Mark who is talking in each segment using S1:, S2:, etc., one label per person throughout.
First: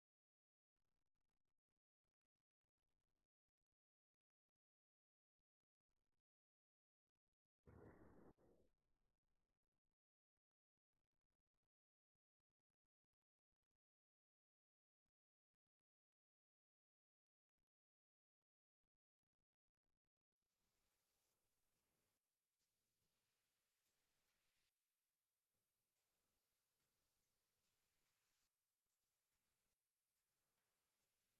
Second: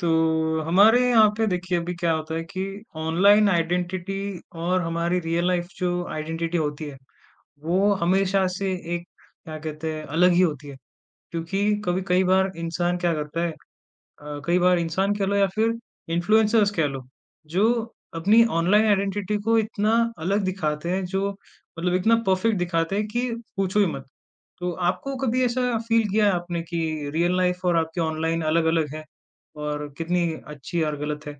S1: तो हमारे यहाँ पे देखिए अभी क्या होता है कि ऑनलाइन आइडेंटिटी और हमारी रियल लाइफ जो आइडेंटिटी होती है वो हमेशा से एक क्या कहते हैं अलग ही होती है। क्योंकि कभी कई बार इंसान क्या करता है, कई बार इंसान कह लो या फिर इन्फ्लुएंसर्स कह लो जो अपनी ऑनलाइन आइडेंटिटी को इतना अलग दिखाते हैं, जो मतलब इतना परफेक्ट दिखाते हैं कि पूछो ही मत। तो आपको कभी ऐसा फ़ील किया है आपने कि रियल लाइफ़ और आपके ऑनलाइन अलग-अलग है और कितनी अच्छी और गलत है?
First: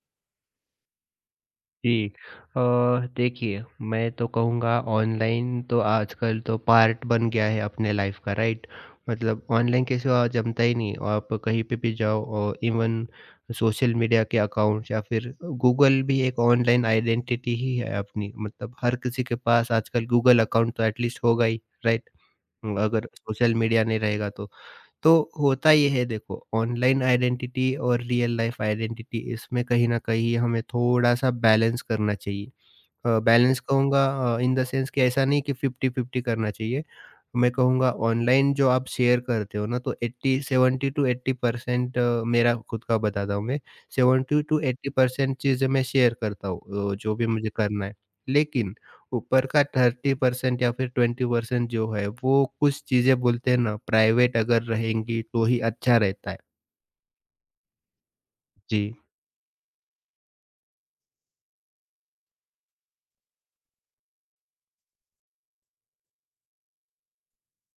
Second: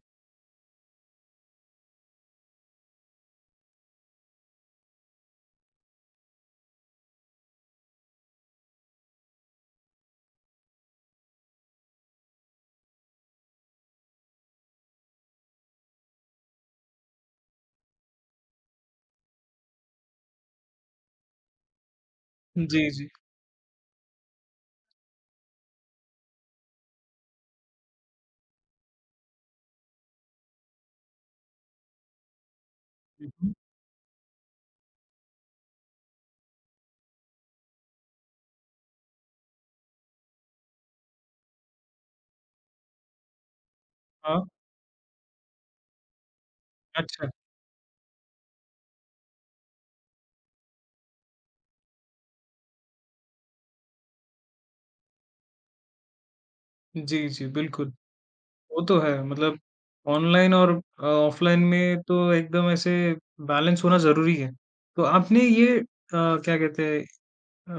S2: जी। अ, देखिए, मैं तो कहूँगा ऑनलाइन तो आजकल तो पार्ट बन गया है अपने लाइफ का, राइट? मतलब ऑनलाइन के सिवा जमता ही नहीं। आप कहीं पे भी जाओ और इवन सोशल मीडिया के अकाउंट्स या फिर गूगल भी एक ऑनलाइन आइडेंटिटी ही है अपनी। मतलब हर किसी के पास आजकल गूगल अकाउंट तो एटलीस्ट होगा ही, राइट?
S1: जी,
S2: अगर
S1: जी।
S2: सोशल मीडिया नहीं रहेगा तो। तो होता ये है देखो ऑनलाइन आइडेंटिटी और रियल लाइफ आइडेंटिटी इसमें कहीं न कहीं हमें थोड़ा-सा बैलेंस करना चाहिए।
S1: हुँ, हुँ।
S2: बैलेंस कहूँगा इन द सेंस कि ऐसा नहीं कि 50-50 करना चाहिए। मैं कहूँगा ऑनलाइन जो आप शेयर करते हो ना तो 80 70-80% मेरा खुद का बताता हूँ मैं,
S1: हाँ,
S2: 70-80% चीज़ें मैं शेयर करता हूँ जो भी
S1: अच्छा।
S2: मुझे करना है। लेकिन ऊपर का 30% या फिर 20% जो है वो कुछ चीज़ें बोलते हैं ना प्राइवेट अगर रहेंगी तो ही अच्छा रहता है।
S1: जी, जी, बिल्कुल।
S2: जी।
S1: वो तो है। मतलब ऑनलाइन और ऑफ़लाइन में तो एकदम ऐसे बैलेंस होना ज़रूरी है। तो आपने ये, क्या कहते हैं,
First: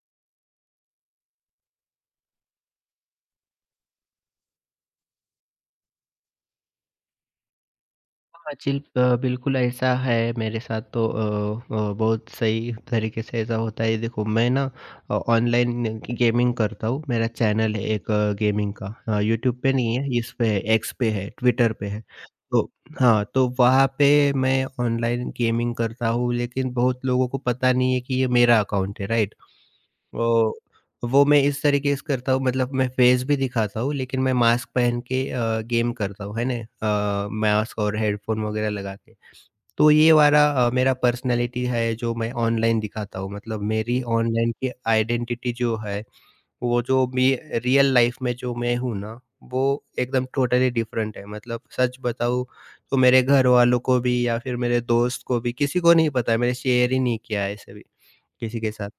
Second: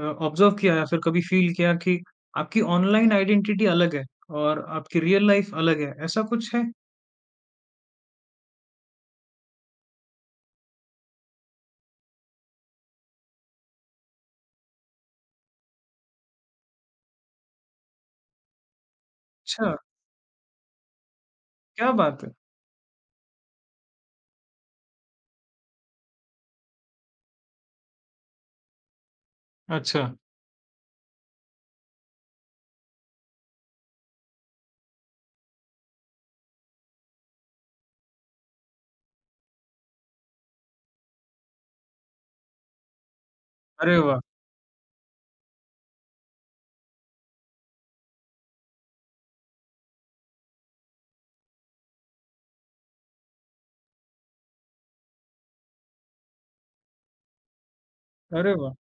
S1: अ, ऑब्ज़र्व किया या फिर कभी फ़ील किया कि आपकी ऑनलाइन आइडेंटिटी अलग है और आपकी रियल लाइफ़ अलग है, ऐसा कुछ है?
S2: हाँ, जी। बिल्कुल ऐसा है मेरे साथ तो बहुत सही तरीके से ऐसा होता है। देखो मैं ना ऑनलाइन गेमिंग करता हूँ, मेरा चैनल है एक गेमिंग का। यूट्यूब
S1: अच्छा,
S2: पे नहीं है, इस पे है, एक्स पे है, ट्विटर पे
S1: क्या
S2: है।
S1: बात है!
S2: तो हाँ, तो वहाँ पे मैं ऑनलाइन गेमिंग करता हूँ लेकिन बहुत लोगों को पता नहीं है कि ये मेरा अकाउंट है, राइट?
S1: अच्छा।
S2: वो वो मैं इस तरीके से करता हूँ मतलब मैं फेस भी दिखाता हूँ लेकिन मैं मास्क पहन के गेम करता हूँ, है ना? मास्क और हेडफ़ोन वग़ैरह लगा के। तो ये वाला मेरा पर्सनैलिटी है जो मैं ऑनलाइन दिखाता हूँ मतलब
S1: अरे
S2: मेरी
S1: वाह!
S2: ऑनलाइन की आइडेंटिटी जो है, वो जो मी रियल लाइफ़ में जो मैं हूँ ना, वो एकदम टोटली डिफ़रेंट है। मतलब सच बताऊँ तो मेरे घरवालों को भी या फिर मेरे दोस्त को भी किसी को नहीं पता है, मैंने शेयर ही नहीं किया है ऐसे भी
S1: अरे
S2: किसी के
S1: वाह!
S2: साथ।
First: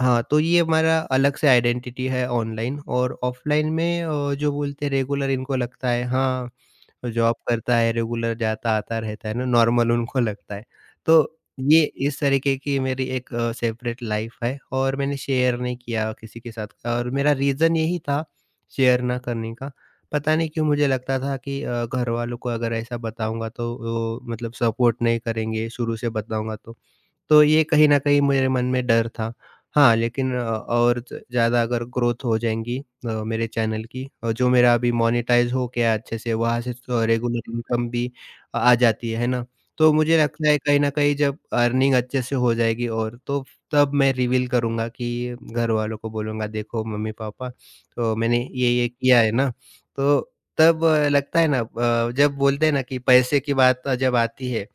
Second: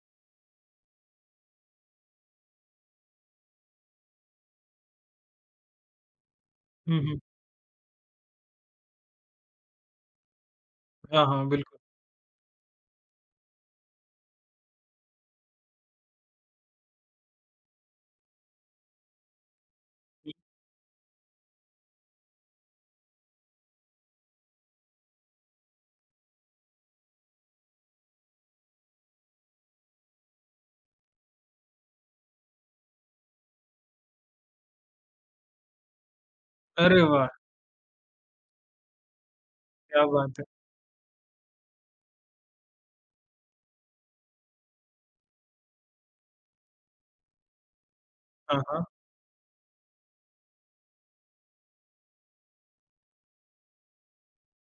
S2: हाँ, तो ये हमारा अलग से आइडेंटिटी है ऑनलाइन और ऑफलाइन में। जो बोलते हैं रेगुलर इनको लगता है हाँ,
S1: हुँ, हुँ।
S2: जॉब करता है, रेगुलर जाता-आता रहता है ना, नॉर्मल उनको लगता है।
S1: हाँ,
S2: तो
S1: हाँ, बिल्कुल।
S2: ये इस तरीके की मेरी एक सेपरेट लाइफ है और मैंने शेयर नहीं किया किसी के साथ और मेरा रीज़न यही था शेयर ना करने का।
S1: हुँ,
S2: पता नहीं क्यों मुझे लगता था कि घरवालों को अगर ऐसा बताऊँगा तो वो मतलब सपोर्ट नहीं करेंगे शुरू से बताऊँगा तो। तो ये कहीं न कहीं मेरे मन में डर था। हाँ, लेकिन और ज ज़्यादा अगर ग्रोथ हो जाएँगी मेरे चैनल की और जो मेरा अभी मोनेटाइज़ हो गया अच्छे से वहाँ से
S1: अरे वाह!
S2: रेगुलर इनकम भी आ जाती है ना? तो
S1: क्या
S2: मुझे
S1: बात है।
S2: लगता है कहीं न कहीं जब अर्निंग अच्छे से हो जाएगी और तो तब मैं रिवील करूँगा कि घरवालों को बोलूँगा देखो मम्मी-पापा तो मैंने
S1: हाँ, हाँ।
S2: ये-ये किया है ना, तो तब लगता है ना जब बोलते हैं ना कि पैसे की बात जब आती है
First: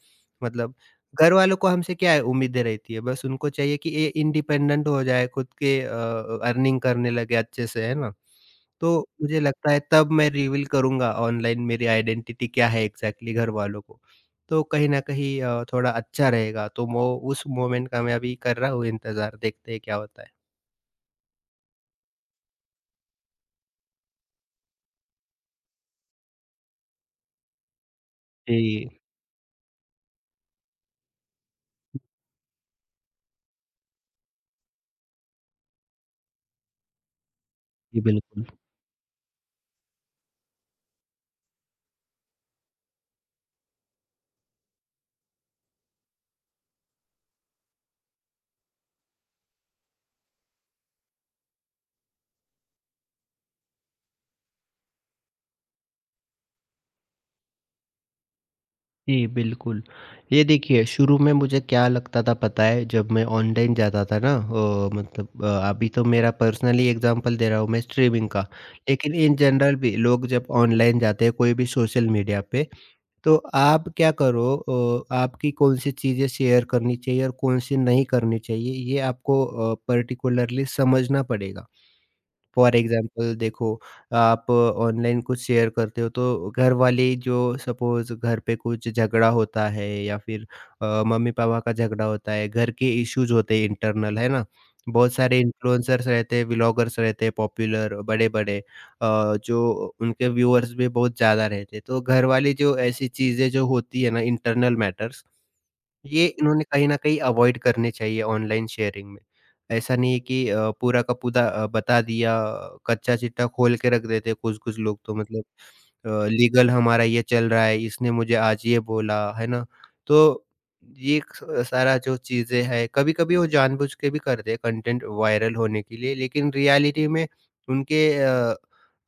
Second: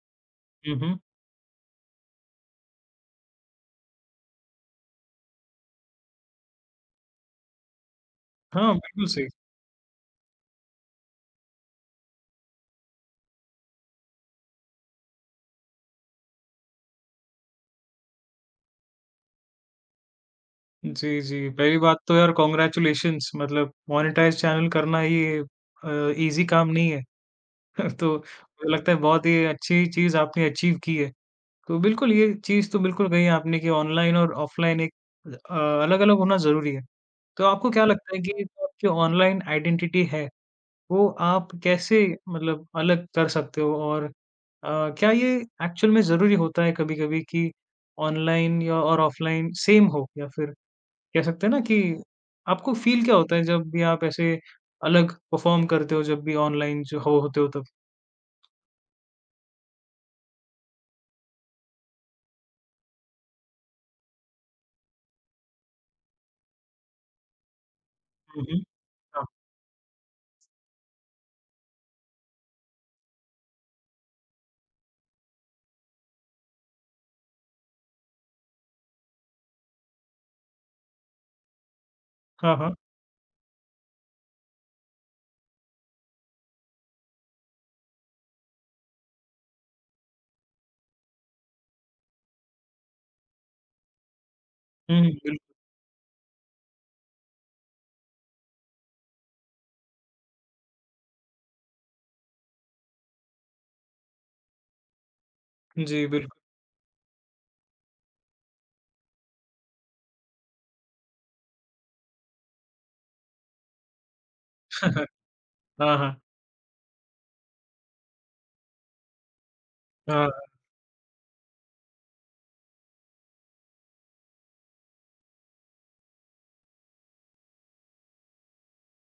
S2: मतलब
S1: हुँ, हुँ।
S2: घरवालों को हमसे क्या है उम्मीदें रहती है, बस उनको चाहिए कि ये इंडिपेंडेंट हो जाए, खुद के अर्निंग करने लगे अच्छे से, है ना?
S1: हाँ,
S2: तो
S1: बिल्कुल सही।
S2: मुझे लगता है तब मैं रिवील करूँगा ऑनलाइन मेरी आइडेंटिटी क्या है एग्ज़ैक्टली घरवालों को। तो कहीं न कहीं थोड़ा अच्छा रहेगा, तो मो उस मोमेंट का मैं अभी कर रहा हूँ इंतज़ार, देखते हैं क्या होता है।
S1: जी, जी। पहली बात तो यार कांग्रेचुलेशंस, मतलब मोनेटाइज़ चैनल करना ये अ, ईज़ी काम नहीं है। तो मुझे
S2: जी,
S1: लगता है बहुत ही अच्छी चीज़ आपने अचीव की है। तो बिल्कुल ये चीज़ तो बिल्कुल कही आपने कि ऑनलाइन और ऑफ़लाइन एक अ, अलग-अलग होना ज़रूरी है। तो आपको क्या
S2: जी,
S1: लगता है कि
S2: बिल्कुल।
S1: जो आपकी ऑनलाइन आइडेंटिटी है, वो आप कैसे मतलब अलग कर सकते हो? और क्या ये एक्चुअल में ज़रूरी होता है कभी-कभी कि ऑनलाइन या और ऑफलाइन सेम हो? या फिर कह सकते हैं ना कि आपको फ़ील क्या होता है जब भी आप ऐसे अलग परफ़ॉर्म करते हो, जब भी ऑनलाइन जो हो होते हो तब?
S2: जी, बिल्कुल। ये देखिए शुरू में मुझे क्या लगता था पता है जब मैं ऑनलाइन जाता था ना मतलब अभी तो मेरा पर्सनली एग्ज़ाम्पल दे रहा हूँ मैं स्ट्रीमिंग
S1: हुँ,
S2: का।
S1: हुँ।
S2: लेकिन
S1: हाँ,
S2: इन जनरल भी लोग जब ऑनलाइन जाते हैं कोई भी सोशल मीडिया पे तो आप क्या करो आपकी कौन-सी चीज़ें शेयर करनी चाहिए और कौन-सी नहीं करनी चाहिए ये आपको पर्टिकुलरली समझना पड़ेगा।
S1: हाँ, हाँ।
S2: फॉर एग्ज़ाम्पल देखो, आप ऑनलाइन कुछ शेयर करते हो तो घर वाले जो सपोज़ घर पे कुछ झगड़ा होता है या फिर मम्मी-पापा का झगड़ा होता है, घर के इश्यूज़ होते हैं इंटरनल, है ना?
S1: हुँ, हुँ,
S2: बहुत
S1: बिल्कुल।
S2: सारे इन्फ्लुएंसर्स रहते हैं, व्लॉगर्स रहते हैं पॉपुलर बड़े-बड़े जो उनके व्यूअर्स भी बहुत ज़्यादा रहते हैं। तो घर वाले जो ऐसी चीज़ें जो होती है ना इंटरनल मैटर्स
S1: जी,
S2: ये
S1: बिल्कुल।
S2: इन्होंने कहीं न कहीं अवॉइड करने चाहिए ऑनलाइन शेयरिंग में। ऐसा नहीं है कि पूरा का पूरा बता दिया, कच्चा चिट्ठा खोल के रख देते हैं कुछ-कुछ लोग तो मतलब
S1: हाँ, हाँ।
S2: लीगल हमारा ये चल रहा है, इसने मुझे आज ये बोला, है ना?
S1: हाँ,
S2: तो ये एक स सारा जो चीज़ें हैं, कभी-कभी वो जानबूझ के भी करते हैं कंटेंट वायरल होने के लिए, लेकिन रियलिटी में उनके अ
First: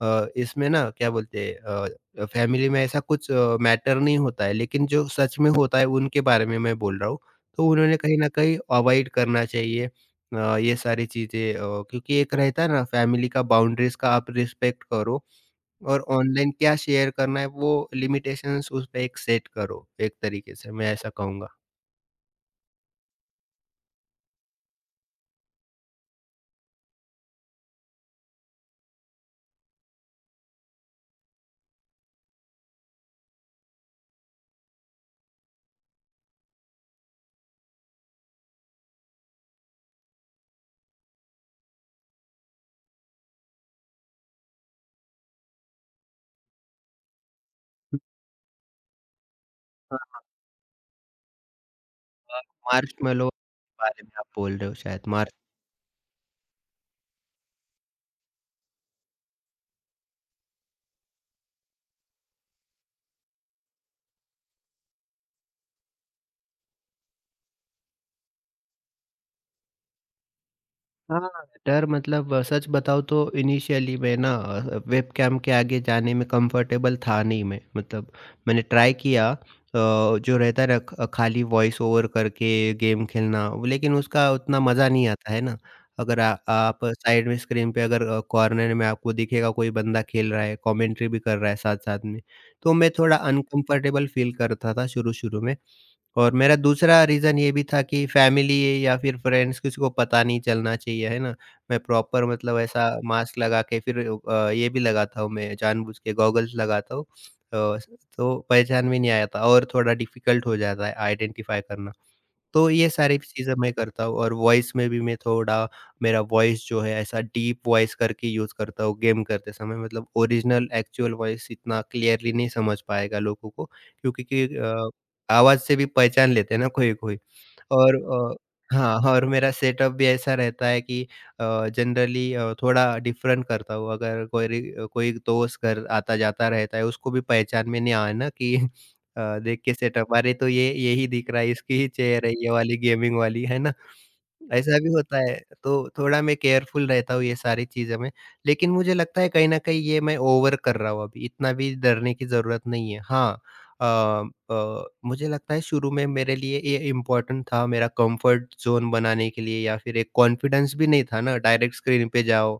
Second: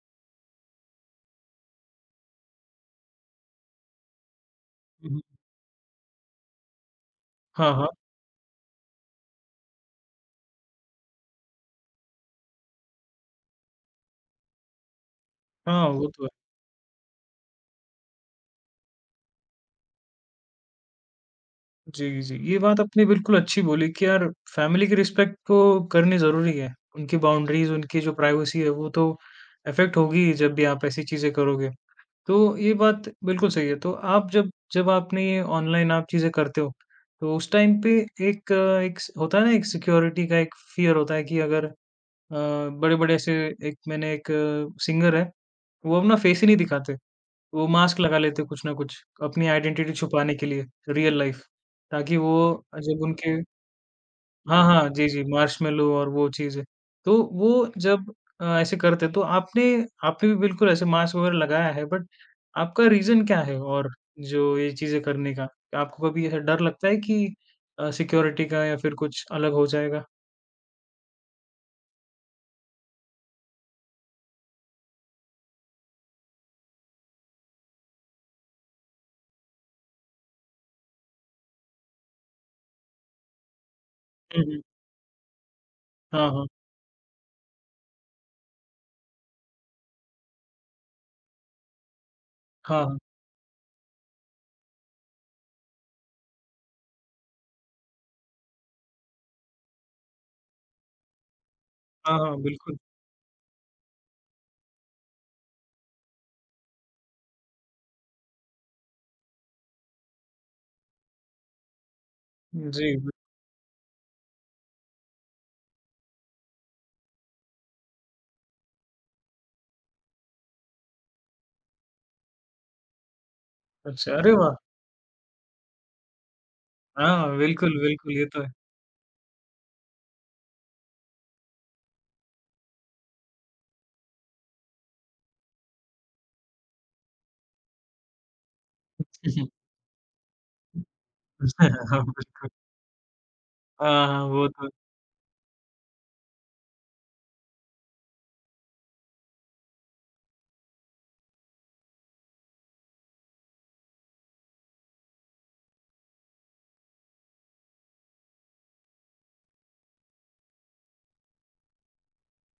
S2: अ, इसमें ना क्या बोलते हैं फैमिली में ऐसा कुछ मैटर नहीं होता है, लेकिन जो
S1: हुँ, हुँ।
S2: सच में होता है उनके बारे में मैं बोल रहा हूँ। तो
S1: हाँ, हाँ।
S2: उन्होंने कहीं न कहीं अवॉइड करना चाहिए ये सारी चीज़ें क्योंकि एक रहता है ना फैमिली का बाउंड्रीज़ का आप रिस्पेक्ट करो
S1: हाँ,
S2: और
S1: वो तो है।
S2: ऑनलाइन क्या शेयर करना है वो लिमिटेशंस उस पे एक सेट करो, एक तरीके से मैं ऐसा कहूँगा।
S1: जी, जी। ये बात आपने बिल्कुल अच्छी बोली कि यार फ़ैमिली की रिस्पेक्ट तो करनी ज़रूरी है। उनकी बाउंड्रीज़, उनकी जो प्राइवेसी है वो तो अफ़ेक्ट होगी ही जब भी आप ऐसी चीज़ें करोगे। तो ये बात बिल्कुल सही है। तो आप जब जब आपने ये ऑनलाइन आप चीज़ें करते हो, तो उस टाइम पे एक अ, एक स होता है ना, एक सिक्योरिटी का एक फ़ियर होता है कि अगर बड़े-बड़े ऐसे एक, मैंने एक सिंगर है, वो अपना फेस ही नहीं दिखाते। वो मास्क
S2: हुँ।
S1: लगा लेते हैं कुछ ना कुछ, अपनी आइडेंटिटी
S2: हाँ,
S1: छुपाने के लिए, रियल लाइफ़, ताकि वो
S2: हाँ,
S1: जब
S2: मार्शमैलो
S1: उनके।
S2: के बारे में आप बोल
S1: हाँ,
S2: रहे हो
S1: हाँ। जी,
S2: शायद
S1: जी,
S2: मार्श
S1: मार्शमैलो और वो चीज़ें। तो वो जब ऐसे करते तो आपने आपने भी बिल्कुल ऐसे मास्क वगैरह लगाया है, बट आपका रीज़न क्या है? और जो ये चीज़ें करने का? आपको कभी ऐसा डर लगता है कि सिक्योरिटी का या फिर कुछ अलग हो जाएगा?
S2: हाँ, डर मतलब सच बताऊँ तो इनिशियली मैं ना वेबकैम के आगे जाने में कंफर्टेबल था नहीं मैं मतलब मैंने ट्राई किया जो रहता है ना खाली वॉइस ओवर करके गेम खेलना लेकिन उसका
S1: हुँ,
S2: उतना
S1: हुँ।
S2: मज़ा नहीं आता है ना अगर
S1: हाँ, हाँ।
S2: आप साइड में स्क्रीन पे अगर कॉर्नर में आपको दिखेगा कोई बंदा खेल रहा है कमेंट्री भी कर रहा है साथ साथ में तो
S1: हाँ,
S2: मैं
S1: हाँ।
S2: थोड़ा अनकंफर्टेबल फील करता था शुरू शुरू में। और मेरा दूसरा रीज़न ये भी था कि फैमिली या फिर फ्रेंड्स किसी को पता नहीं चलना चाहिए, है ना? मैं
S1: हाँ,
S2: प्रॉपर
S1: हाँ,
S2: मतलब
S1: बिल्कुल।
S2: ऐसा मास्क लगा के फिर ये भी लगाता हूँ मैं जानबूझ के गॉगल्स लगाता हूँ। अ, तो पहचान में नहीं आया था और थोड़ा डिफ़िकल्ट हो जाता है आइडेंटिफ़ाई करना। तो ये
S1: जी, बिल
S2: सारी चीज़ें मैं करता हूँ और वॉइस में भी मैं थोड़ा मेरा वॉइस जो है ऐसा डीप वॉइस करके यूज़ करता हूँ गेम करते समय मतलब ओरिजिनल एक्चुअल वॉइस इतना क्लियरली नहीं समझ पाएगा लोगों को
S1: अच्छा,
S2: क्योंकि
S1: अरे
S2: कि
S1: वाह!
S2: आवाज़ से भी पहचान लेते हैं ना कोई-कोई
S1: हाँ, बिल्कुल,
S2: और
S1: बिल्कुल, ये तो है।
S2: हाँ, और मेरा सेटअप भी ऐसा रहता है कि जनरली थोड़ा डिफरेंट करता हूँ। अगर कोई रि कोई दोस्त घर आता-जाता रहता है, उसको भी पहचान में नहीं आना कि देख के सेटअप, "अरे! तो ये यही दिख रहा है, इसकी ही
S1: हाँ,
S2: चेयर है,
S1: बिल्कुल।
S2: ये वाली गेमिंग वाली।" है ना?
S1: हाँ, हाँ, वो तो।
S2: ऐसा भी होता है, तो थोड़ा मैं केयरफुल रहता हूँ ये सारी चीज़ों में। लेकिन मुझे लगता है कहीं न कहीं ये मैं ओवर कर रहा हूँ अभी, इतना भी डरने की ज़रूरत नहीं है। हाँ। अ मुझे लगता है शुरू में मेरे लिए ये इम्पोर्टेंट था मेरा कंफर्ट ज़ोन बनाने के लिए या फिर एक कॉन्फिडेंस भी नहीं था ना, डायरेक्ट स्क्रीन पे जाओ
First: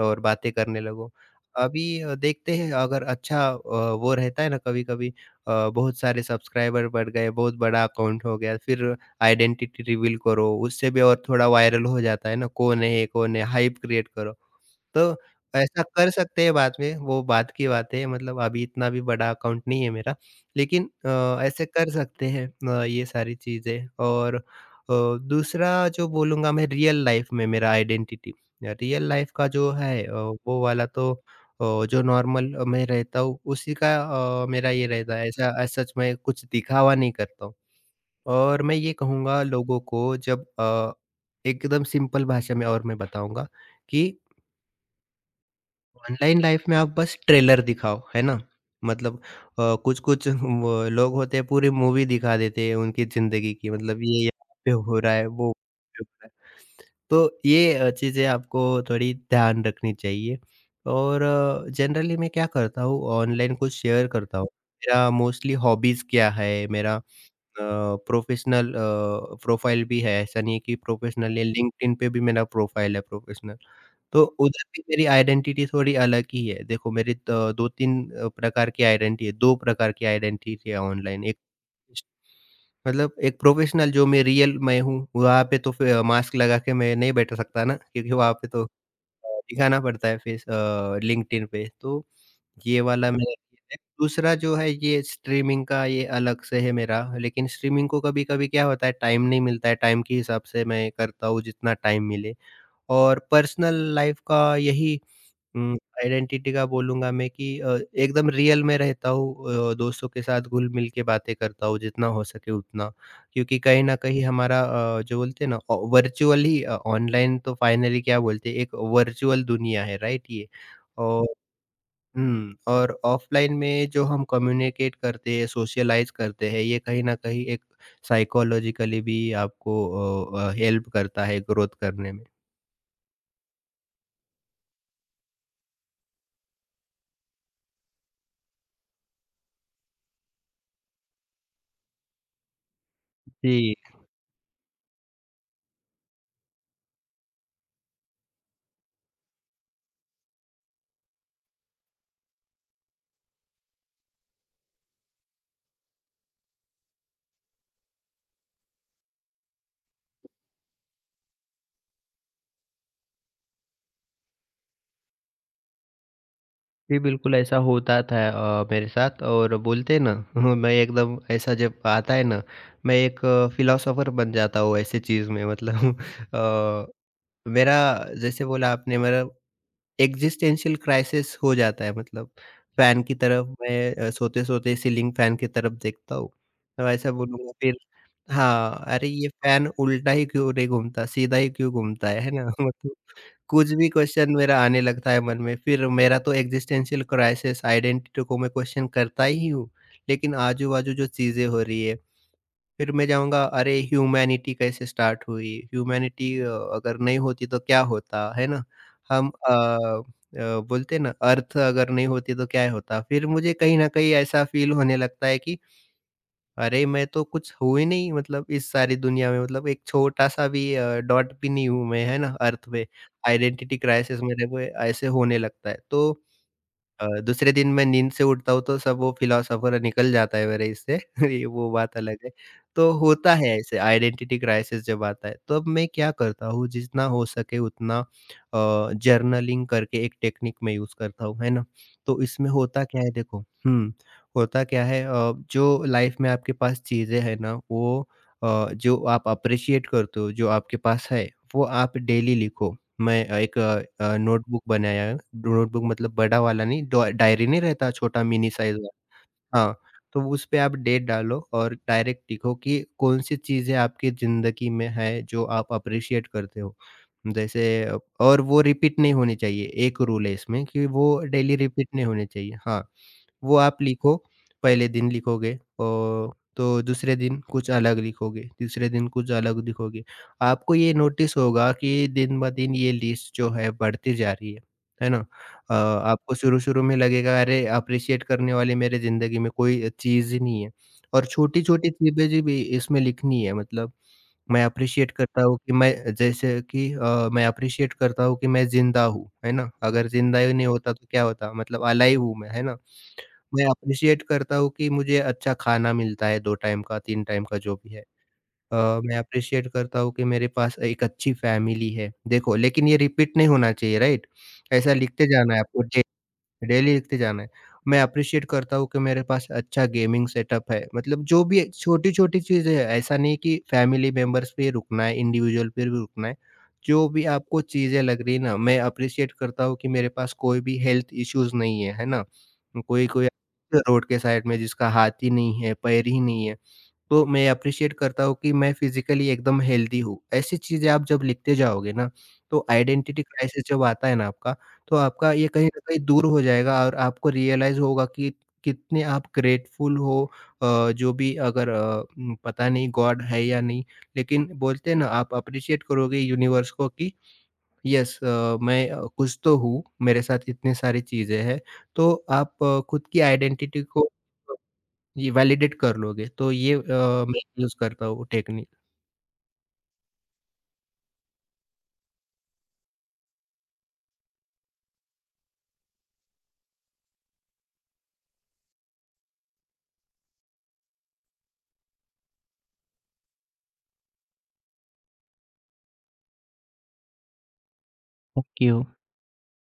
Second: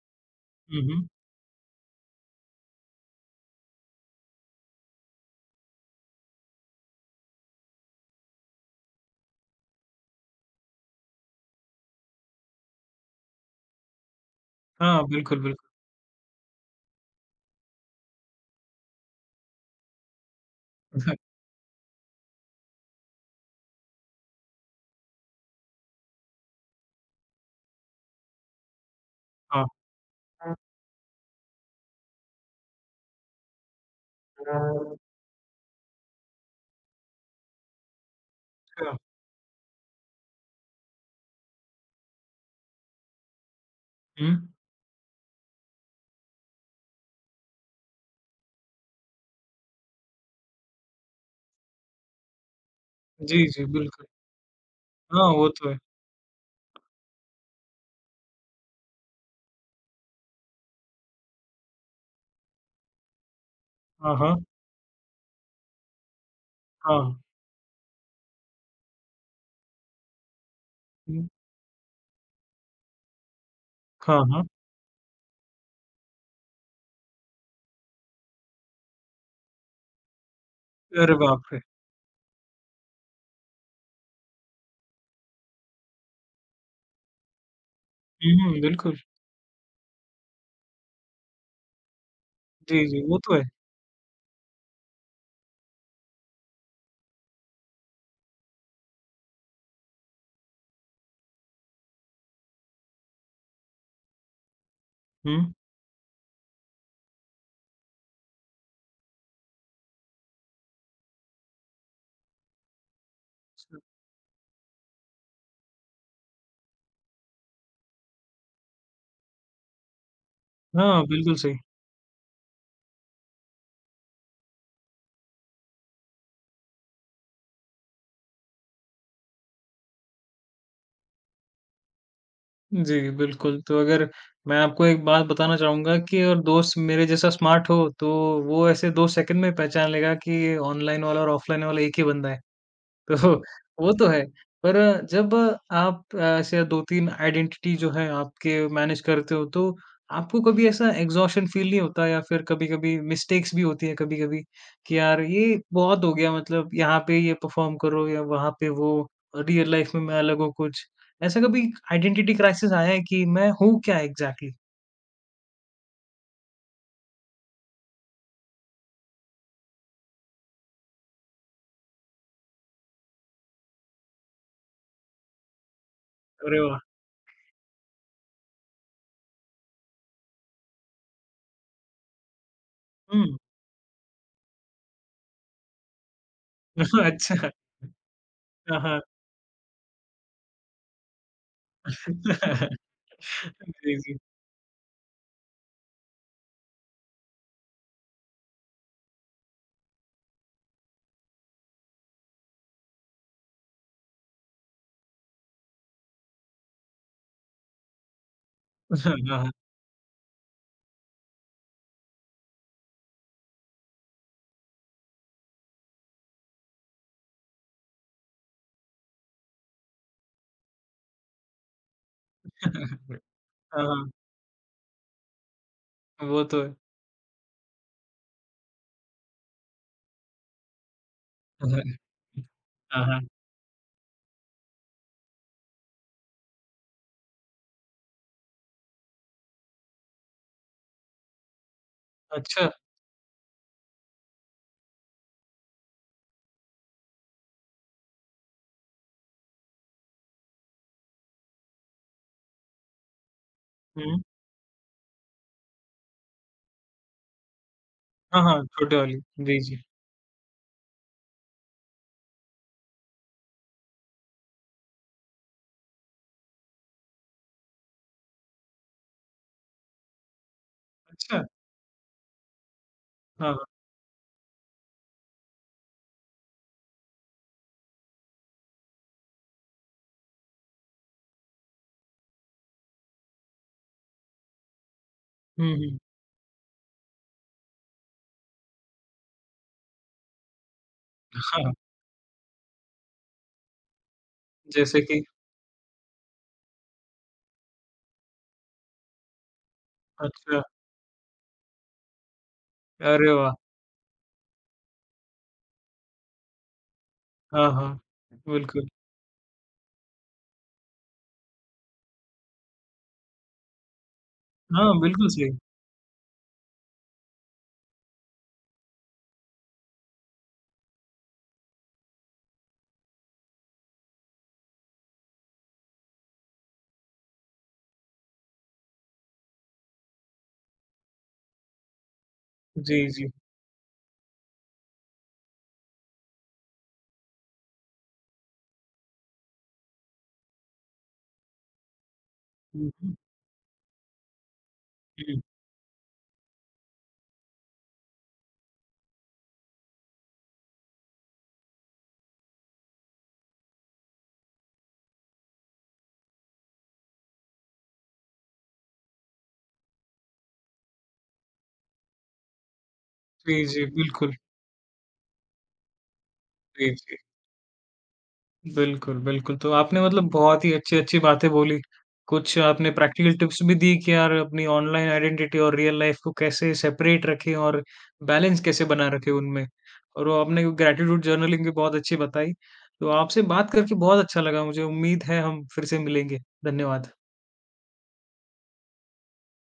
S2: और बातें करने
S1: हुँ, हुँ।
S2: लगो। अभी देखते हैं अगर अच्छा वो रहता है ना कभी-कभी बहुत सारे सब्सक्राइबर बढ़ गए, बहुत बड़ा अकाउंट हो गया, फिर आइडेंटिटी रिवील करो, उससे भी और थोड़ा वायरल हो जाता है ना, कौन है ये कौन है? हाइप क्रिएट करो।
S1: हाँ,
S2: तो
S1: बिल्कुल, बिल्कुल।
S2: ऐसा कर सकते हैं बाद में, वो बाद की बात है मतलब अभी इतना भी बड़ा अकाउंट नहीं है मेरा। लेकिन ऐसे कर सकते हैं ये सारी चीज़ें और दूसरा जो बोलूँगा मैं रियल लाइफ़ में मेरा आइडेंटिटी, रियल लाइफ़ का
S1: हाँ।
S2: जो है वो वाला तो जो नॉर्मल मैं रहता हूँ, उसी का
S1: अच्छा,
S2: मेरा ये रहता है, ऐसा सच में कुछ दिखावा नहीं करता हूँ। और मैं ये कहूँगा लोगों को जब एकदम सिंपल भाषा में और मैं बताऊँगा कि
S1: हुँ।
S2: ऑनलाइन लाइफ में आप बस ट्रेलर दिखाओ, है ना? मतलब कुछ-कुछ वो लोग होते हैं पूरी मूवी दिखा देते हैं उनकी
S1: जी,
S2: ज़िंदगी
S1: जी,
S2: की। मतलब
S1: बिल्कुल।
S2: ये यहाँ पे हो रहा है,
S1: हाँ, वो
S2: वो
S1: तो है।
S2: पे हो रहा है। तो ये चीज़ें आपको थोड़ी ध्यान रखनी चाहिए और जनरली मैं क्या करता हूँ, ऑनलाइन कुछ शेयर
S1: हाँ,
S2: करता
S1: हाँ।
S2: हूँ। मेरा मोस्टली हॉबीज़ क्या है,
S1: हाँ।
S2: मेरा प्रोफेशनल प्रोफ़ाइल भी है। ऐसा नहीं है कि
S1: हुँ।
S2: प्रोफेशनल है, लिंक्डइन पे भी मेरा प्रोफ़ाइल है प्रोफेशनल।
S1: हाँ,
S2: तो
S1: हाँ।
S2: उधर भी मेरी आइडेंटिटी थोड़ी अलग ही है। देखो मेरी त 2-3 प्रकार की आइडेंटिटी है, 2 प्रकार की आइडेंटिटी है
S1: अरे
S2: ऑनलाइन।
S1: बाप रे!
S2: एक प्रोफेशनल जो मैं रियल मैं हूँ, वहाँ पे तो फ़िर मास्क लगा के मैं नहीं बैठ सकता ना, क्योंकि वहाँ पे
S1: हुँ,
S2: तो
S1: बिल्कुल।
S2: दिखाना पड़ता है फेस। लिंक्डइन पे तो ये
S1: जी, जी,
S2: वाला
S1: वो
S2: मेरा
S1: तो है।
S2: ये है। दूसरा जो है ये स्ट्रीमिंग का ये अलग से है मेरा, लेकिन स्ट्रीमिंग को कभी-कभी क्या होता है टाइम नहीं मिलता है, टाइम के हिसाब से मैं करता हूँ जितना टाइम मिले। और पर्सनल लाइफ का यही
S1: हुँ।
S2: हुँ, आइडेंटिटी का बोलूँगा मैं कि एकदम रियल में रहता हूँ। दोस्तों के साथ घुल-मिल के बातें करता हूँ जितना हो सके उतना। क्योंकि कहीं न कहीं हमारा जो बोलते हैं ना वर्चुअली ऑनलाइन तो फाइनली क्या बोलते हैं, एक वर्चुअल दुनिया है राइट ये।
S1: हाँ,
S2: और
S1: बिल्कुल सही।
S2: और ऑफ़लाइन में जो हम कम्युनिकेट करते हैं, सोशलाइज़ करते हैं ये कहीं न कहीं एक साइकोलॉजिकली भी आपको हेल्प करता है ग्रोथ करने में।
S1: जी, बिल्कुल। तो अगर मैं आपको एक बात बताना चाहूँगा कि अगर दोस्त मेरे जैसा स्मार्ट हो, तो वो ऐसे 2 सेकंड में पहचान लेगा कि ये ऑनलाइन वाला और ऑफलाइन वाला एक ही बंदा है। तो
S2: जी।
S1: वो तो है। पर जब आप ऐसे 2-3 आइडेंटिटी जो है आपके मैनेज करते हो, तो आपको कभी ऐसा एग्ज़ॉस्शन फ़ील नहीं होता या फिर कभी-कभी मिस्टेक्स भी होती है कभी-कभी, कि यार ये बहुत हो गया, मतलब यहाँ पे ये परफ़ॉर्म करो या वहाँ पे वो, रियल लाइफ़ में मैं अलग हूँ कुछ। ऐसा कभी आइडेंटिटी क्राइसिस आया है कि मैं हूँ क्या एग्ज़ैक्टली?
S2: जी, बिल्कुल ऐसा होता था मेरे साथ और बोलते हैं ना मैं एकदम ऐसा जब आता है ना, मैं एक फिलोसोफर बन जाता हूँ ऐसे चीज़ में मतलब
S1: अरे वाह!
S2: अ, मेरा जैसे बोला आपने, मेरा एग्जिस्टेंशियल क्राइसिस हो जाता है। मतलब फैन की
S1: हुँ।
S2: तरफ मैं सोते सोते सीलिंग फैन की तरफ देखता हूँ तो ऐसा
S1: अच्छा।
S2: बोलूंगा, फिर
S1: हाँ,
S2: हाँ
S1: हाँ।
S2: अरे ये फैन उल्टा ही क्यों रे घूमता, सीधा ही क्यों घूमता है ना? कुछ भी
S1: जी, जी।
S2: क्वेश्चन मेरा आने लगता है मन में, फिर मेरा तो एक्जिस्टेंशियल क्राइसिस, आइडेंटिटी को मैं क्वेश्चन करता ही हूँ, लेकिन आजू-बाजू जो चीज़ें हो रही है, फिर मैं जाऊँगा अरे ह्यूमैनिटी कैसे स्टार्ट हुई? ह्यूमैनिटी अगर नहीं होती तो क्या होता? है ना?
S1: हाँ,
S2: हम अ
S1: हाँ।
S2: बोलते हैं ना अर्थ अगर नहीं होती तो क्या होता? फिर मुझे कहीं न कहीं ऐसा फील होने लगता है कि अरे! मैं तो कुछ हूँ ही नहीं, मतलब इस सारी दुनिया में, मतलब एक छोटा-सा भी डॉट भी नहीं हूँ मैं, है ना? अर्थ पे आइडेंटिटी
S1: हाँ, हाँ।
S2: क्राइसिस मेरे को ऐसे होने लगता है। तो
S1: वो तो है।
S2: दूसरे दिन मैं नींद से उठता हूँ तो सब वो फिलोसोफर निकल जाता है मेरे इससे ये वो
S1: हाँ, हाँ।
S2: बात अलग है। तो
S1: हाँ, हाँ।
S2: होता है ऐसे, आइडेंटिटी क्राइसिस जब आता है, तब मैं क्या करता हूँ जितना हो सके उतना जर्नलिंग करके एक टेक्निक मैं यूज़ करता हूँ, है ना? तो इसमें
S1: अच्छा,
S2: होता क्या है देखो, होता क्या है जो लाइफ़ में आपके पास चीज़ें हैं ना, वो जो आप अप्रिशिएट करते हो, जो आपके पास है, वो आप डेली लिखो। मैं एक
S1: हुँ।
S2: नोटबुक बनाया। नोटबुक मतलब बड़ा वाला नहीं, डॉ डायरी नहीं रहता, छोटा
S1: हाँ,
S2: मिनी
S1: हाँ,
S2: साइज़
S1: छोटे
S2: वाला।
S1: वाली। जी,
S2: हाँ,
S1: जी।
S2: तो उस पे आप डेट डालो और डायरेक्ट लिखो कि कौन-सी चीज़ें आपकी ज़िंदगी में है जो आप अप्रिशिएट करते हो। जैसे और वो रिपीट नहीं होनी चाहिए, एक रूल है इसमें कि वो
S1: अच्छा,
S2: डेली रिपीट नहीं होनी चाहिए। हाँ,
S1: हाँ,
S2: वो
S1: हाँ।
S2: आप लिखो, पहले दिन लिखोगे औ तो दूसरे दिन कुछ अलग लिखोगे, तीसरे दिन कुछ अलग लिखोगे। आपको ये नोटिस होगा कि दिन-ब-दिन ये लिस्ट जो है बढ़ती जा रही है ना?
S1: हुँ, हुँ।
S2: आपको शुरू-शुरू में लगेगा अरे! एप्रिशिएट करने वाली मेरे ज़िंदगी में कोई चीज़ ही नहीं है और
S1: हाँ,
S2: छोटी-छोटी चीज़ें जी भी इसमें लिखनी है। मतलब मैं
S1: जैसे
S2: एप्रिशिएट
S1: कि
S2: करता हूँ कि मैं जैसे कि अ, मैं एप्रिशिएट करता हूँ कि मैं ज़िंदा हूँ, है ना? अगर ज़िंदा ही
S1: अच्छा,
S2: नहीं होता तो क्या होता? मतलब अलाइव हूँ मैं, है ना?
S1: अरे वाह!
S2: मैं एप्रिशिएट करता हूँ कि मुझे अच्छा खाना मिलता है 2 टाइम का, 3 टाइम का
S1: हाँ,
S2: जो
S1: हाँ,
S2: भी है।
S1: बिल्कुल।
S2: अ, मैं एप्रिशिएट करता हूँ कि मेरे पास एक अच्छी फैमिली है। देखो लेकिन ये रिपीट नहीं होना चाहिए राइट?
S1: हाँ,
S2: ऐसा लिखते
S1: बिल्कुल सही।
S2: जाना है आपको, डेली लिखते जाना है। मैं एप्रिशिएट करता हूँ कि मेरे पास अच्छा गेमिंग सेटअप है। मतलब जो भी छोटी-छोटी चीज़ें हैं, ऐसा नहीं कि फैमिली मेंबर्स पे ही रुकना है, इंडिविजुअल पे भी रुकना है। जो भी आपको चीज़ें लग रही है ना, मैं एप्रिशिएट करता हूँ कि मेरे पास कोई भी हेल्थ इश्यूज़ नहीं है, है ना?
S1: जी,
S2: कोई-कोई
S1: जी।
S2: रोड के साइड में जिसका हाथ ही नहीं है, पैर ही नहीं है। तो मैं एप्रिशिएट करता हूँ कि मैं फिज़िकली एकदम हेल्दी हूँ। ऐसी चीज़ें आप जब लिखते जाओगे ना, तो
S1: हुँ, हुँ।
S2: आइडेंटिटी क्राइसिस जब आता है ना आपका, तो आपका
S1: हुँ।
S2: ये कहीं न कहीं दूर हो जाएगा और आपको रियलाइज़ होगा कि कितने आप ग्रेटफुल हो। जो भी अगर पता नहीं गॉड है या नहीं, लेकिन बोलते हैं ना आप एप्रिशिएट करोगे यूनिवर्स को कि यस मैं कुछ तो हूँ, मेरे साथ इतनी सारी चीज़ें हैं। तो आप खुद की
S1: जी,
S2: आइडेंटिटी
S1: जी,
S2: को
S1: बिल्कुल।
S2: ये वैलिडेट कर लोगे, तो ये
S1: जी, जी।
S2: मैं यूज़ करता हूँ टेक्नीक।
S1: बिल्कुल, बिल्कुल। तो आपने मतलब बहुत ही अच्छी-अच्छी बातें बोली। कुछ आपने प्रैक्टिकल टिप्स भी दी कि यार अपनी ऑनलाइन आइडेंटिटी और रियल लाइफ को कैसे सेपरेट रखें और बैलेंस कैसे बना रखें उनमें। और वो आपने ग्रैटिट्यूड जर्नलिंग भी बहुत अच्छी बताई। तो आपसे बात करके बहुत अच्छा लगा मुझे। उम्मीद है हम फिर से मिलेंगे। धन्यवाद।
S2: ओके, ओ